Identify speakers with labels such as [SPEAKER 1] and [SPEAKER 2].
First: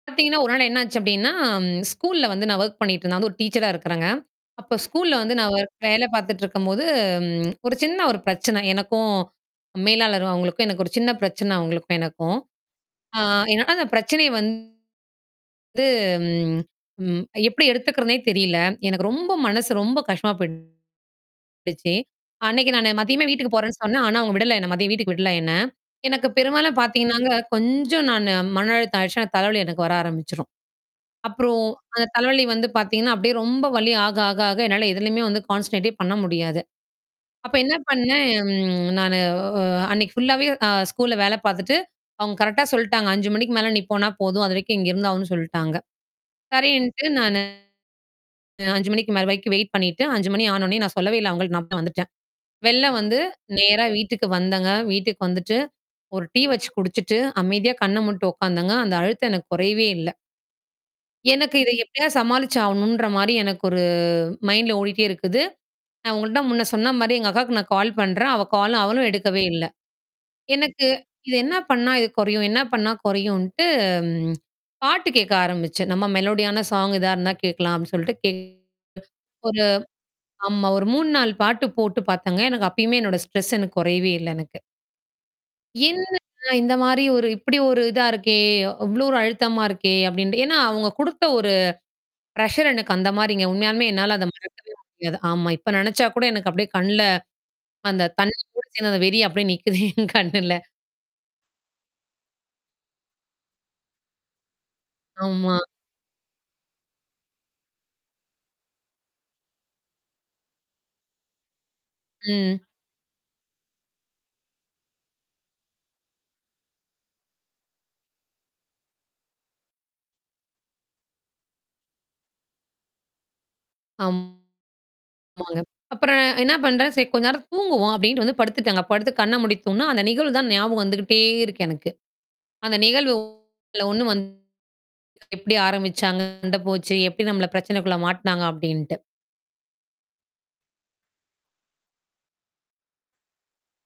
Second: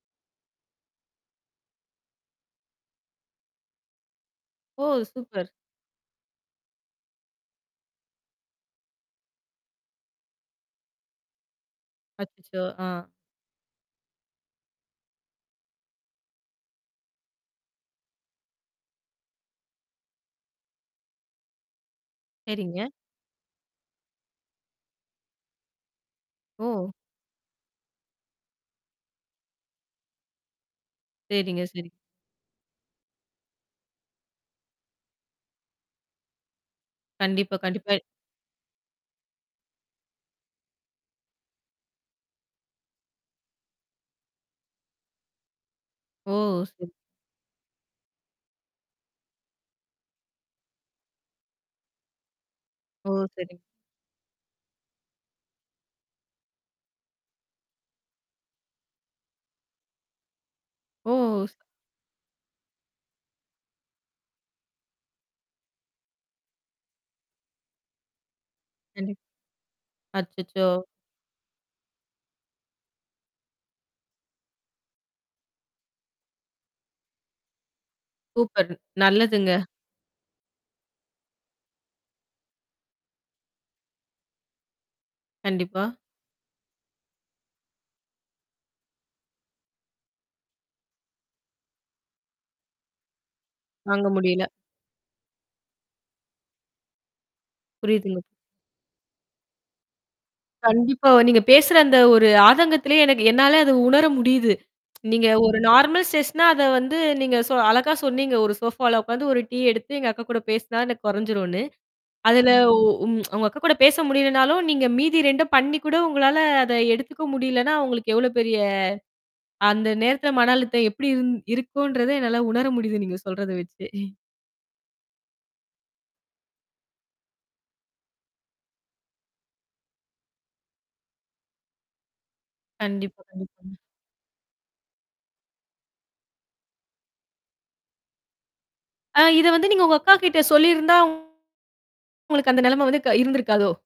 [SPEAKER 1] பாத்தீங்கன்னா ஒருநாள் என்ன ஆச்சு அப்படின்னா, ஸ்கூல்ல வந்து நான் வொர்க் பண்ணிட்டு இருந்தேன். நான் வந்து ஒரு டீச்சர்ரா இருக்குறேங்க. அப்ப
[SPEAKER 2] ஓ!
[SPEAKER 1] ஸ்கூல்ல வந்து
[SPEAKER 2] சூப்பர்.
[SPEAKER 1] நான் வொர் வேலை பாத்துட்டு இருக்கும்போது, ஒரு சின்ன ஒரு பிரச்சனை. எனக்கும் மேலாளர் அவங்களுக்கும் எனக்கும் ஒரு சின்ன பிரச்சன, அவங்களுக்கும் எனக்கும்.
[SPEAKER 2] அச்சச்சோ! அ.
[SPEAKER 1] அ ஏன்னா அந்தப் பிரச்சனையை வந்து, ம் எப்படி எடுத்துக்கறதுன்னே தெரியல. எனக்கு ரொம்ப மனசு ரொம்ப கஷ்டமா போயிடுச்சு. அன்னைக்கு
[SPEAKER 2] சரிங்க.
[SPEAKER 1] நானு மதியமே வீட்டுக்குப் போறேன்னு சொன்னேன். ஆனா அவங்க விடல என்ன. மதியம் வீட்டுக்கு விடல என்ன. எனக்கு பெரும்பாலும்
[SPEAKER 2] ஓ.
[SPEAKER 1] பார்த்தீங்கன்னாங்க, கொஞ்சம் நான் மன அழுத்தம் ஆயிடுச்சுனா, தலை வலி எனக்கு வர ஆரம்பிச்சிடும்.
[SPEAKER 2] சரிங்க,
[SPEAKER 1] அப்புறம்
[SPEAKER 2] சரி.
[SPEAKER 1] அந்தத் தலை வலி வந்து பாத்தீங்கன்னா அப்படியே, ரொம்ப வலி ஆக, ஆக, ஆக என்னால எதுலயுமே வந்து கான்சன்ட்ரேட்டே பண்ண முடியாது. அப்ப
[SPEAKER 2] கண்டிப்பா,
[SPEAKER 1] என்ன
[SPEAKER 2] கண்டிப்பா.
[SPEAKER 1] பண்ணேன்? நானு அன்னைக்கு ஃபுல்லாவே அ ஸ்கூல்ல வேலை பாத்துட்டு அவங்க கரெக்ட்டா சொல்டாங்க. 5:00 மணிக்கு மேல நீ போனா போதும். அதுவரைக்கும் இங்க இருந்தாகனுன்னு சொல்டாங்க.
[SPEAKER 2] ஓ! சரி.
[SPEAKER 1] சரின்ட்டு நானு 5:00 மணிக்கு மேல வரைக்கும் வெயிட் பண்ணிட்டு, 5:00 மணி ஆன உடனே நான் சொல்லவே இல்ல அவங்களுக்கு. நான் பா வந்துட்டேன். வெளில
[SPEAKER 2] ஓ,
[SPEAKER 1] வந்து,
[SPEAKER 2] சரிங்
[SPEAKER 1] நேரா வீட்டுக்கு வந்தேங்க. வீட்டுக்கு வந்துட்டு, ஒரு டீ வச்சி குடிச்சிட்டு, அமைதியா கண்ண மூடிட்டு உக்காந்தேங்க. அந்த அழுத்தம் எனக்குக் கொறையவே இல்ல.
[SPEAKER 2] ஓ.
[SPEAKER 1] எனக்கு இத எப்படியாவது சமாளிச்சு ஆகணும்ன்ற மாரி எனக்கு ஒரு மைண்ட்ல ஓடிட்டே இருக்குது. நான் உங்கள்ட்ட முன்ன சொன்ன மாரி எங்கக்காக்கு நான் கால் பண்றேன். அவ கால் அவளும்
[SPEAKER 2] கண்டிப்
[SPEAKER 1] எடுக்கவே இல்ல.
[SPEAKER 2] அச்சச்சோ!
[SPEAKER 1] எனக்கு இது என்னா பண்ணா இது கொறையும்? என்ன பண்ணா குறையும்ன்ட்டு பாட்டு கேக்க ஆரம்பிச்சேன். நம்ம மெலோடி ஆன சாங் ஏதாவது இருந்தா கேட்கலாம் அப்படின்னு சொல்லிட்டு, கேக்
[SPEAKER 2] சூப்பர்! நல்லதுங்க.
[SPEAKER 1] ஒரு ஆமா. ஒரு 3, 4 பாட்டு போட்டுப் பாத்தேன்ங்க. எனக்கு அப்பயுமே, என்னோட ஸ்ட்ரெஸ் எனக்குக் குறையவே இல்ல எனக்கு.
[SPEAKER 2] கண்டிப்பா.
[SPEAKER 1] என்ன இந்த மாரி ஒரு, இப்படி ஒரு இதா இருக்கே, அவ்வளோ ஒரு அழுத்தமா இருக்கே அப்படின்ட்டு. ஏனா, அவங்க குடுத்த ஒரு ப்ரெஸ்ஸர் எனக்கு அந்த மாரிங்க. உண்மையாலுமே
[SPEAKER 2] வாங்க
[SPEAKER 1] என்னால அதை
[SPEAKER 2] முடியல.
[SPEAKER 1] மறக்கவே முடியாது. ஆமா, இப்ப நெனச்சாக்கூட எனக்கு அப்படியே கண்ணுல அந்தத்
[SPEAKER 2] புரியுதுங்க. பு
[SPEAKER 1] தண்ணி [unintelligible] அந்த வெறி அப்படியே நிக்குது, எங் கண்ணுல.
[SPEAKER 2] கண்டிப்பா. நீங்கப் பேசுற அந்த ஒரு ஆதங்கத்துலயே எனக்கு என்னால அத உணர முடியுது. நீங்க ஒரு
[SPEAKER 1] ஆமா.
[SPEAKER 2] நார்மல் ஸ்ட்ரெஸ்னா அத வந்து நீங்க ஷோ அழகா சொன்னீங்க. ஒரு ஷோஃபால உக்காந்து, ஒரு டீ எடுத்து எங்க அக்கா கூடப் பேசினா எனக்கு கொறஞ்சிருன்னு. அதுல
[SPEAKER 1] ம்.
[SPEAKER 2] உ உங் உங்கக்கா கூடப் பேச முடியலனாலும், நீங்க மீதி 2ம் பண்ணிக் கூட உங்களால அத எடுத்துக்க முடியலன்னா, உங்களுக்கு எவ்ளோ பெரிய அந்த நேரத்துல மன அழுத்தம் எப்படி இருந் இருக்குன்றத என்னால உணர முடியுது, நீங்கச் சொல்றத வச்சே.
[SPEAKER 1] ஆம்மாங்க. அப்புறம் என்ன பண்றேன், சரி கொஞ்ச நேரம் தூங்குவோம் அப்படீன்ட்டு வந்து படுத்துட்டேங்க. படுத்து கண்ண மூடித் தூங்குனா, அந்த நிகழ்வு தான் ஞாபகம் வந்துகிட்டே இருக்கு எனக்கு. அந்த நிகழ்வு
[SPEAKER 2] கண்டிப்பா, கண்டிப்பா.
[SPEAKER 1] ஒண்ணு வந்து எப்படி ஆரம்பிச்சாங்க? எங்க போச்சு? எப்படி நம்மள பிரச்சனைக்குள்ள மாட்டுனாங்க? அப்படீன்ட்டு.
[SPEAKER 2] அ இத வந்து நீங்க உங்க அக்காகிட்ட சொல்லி இருந்தா, உங்களுக்கு அந்த நெலம வந்து க இருந்திருக்காதோ?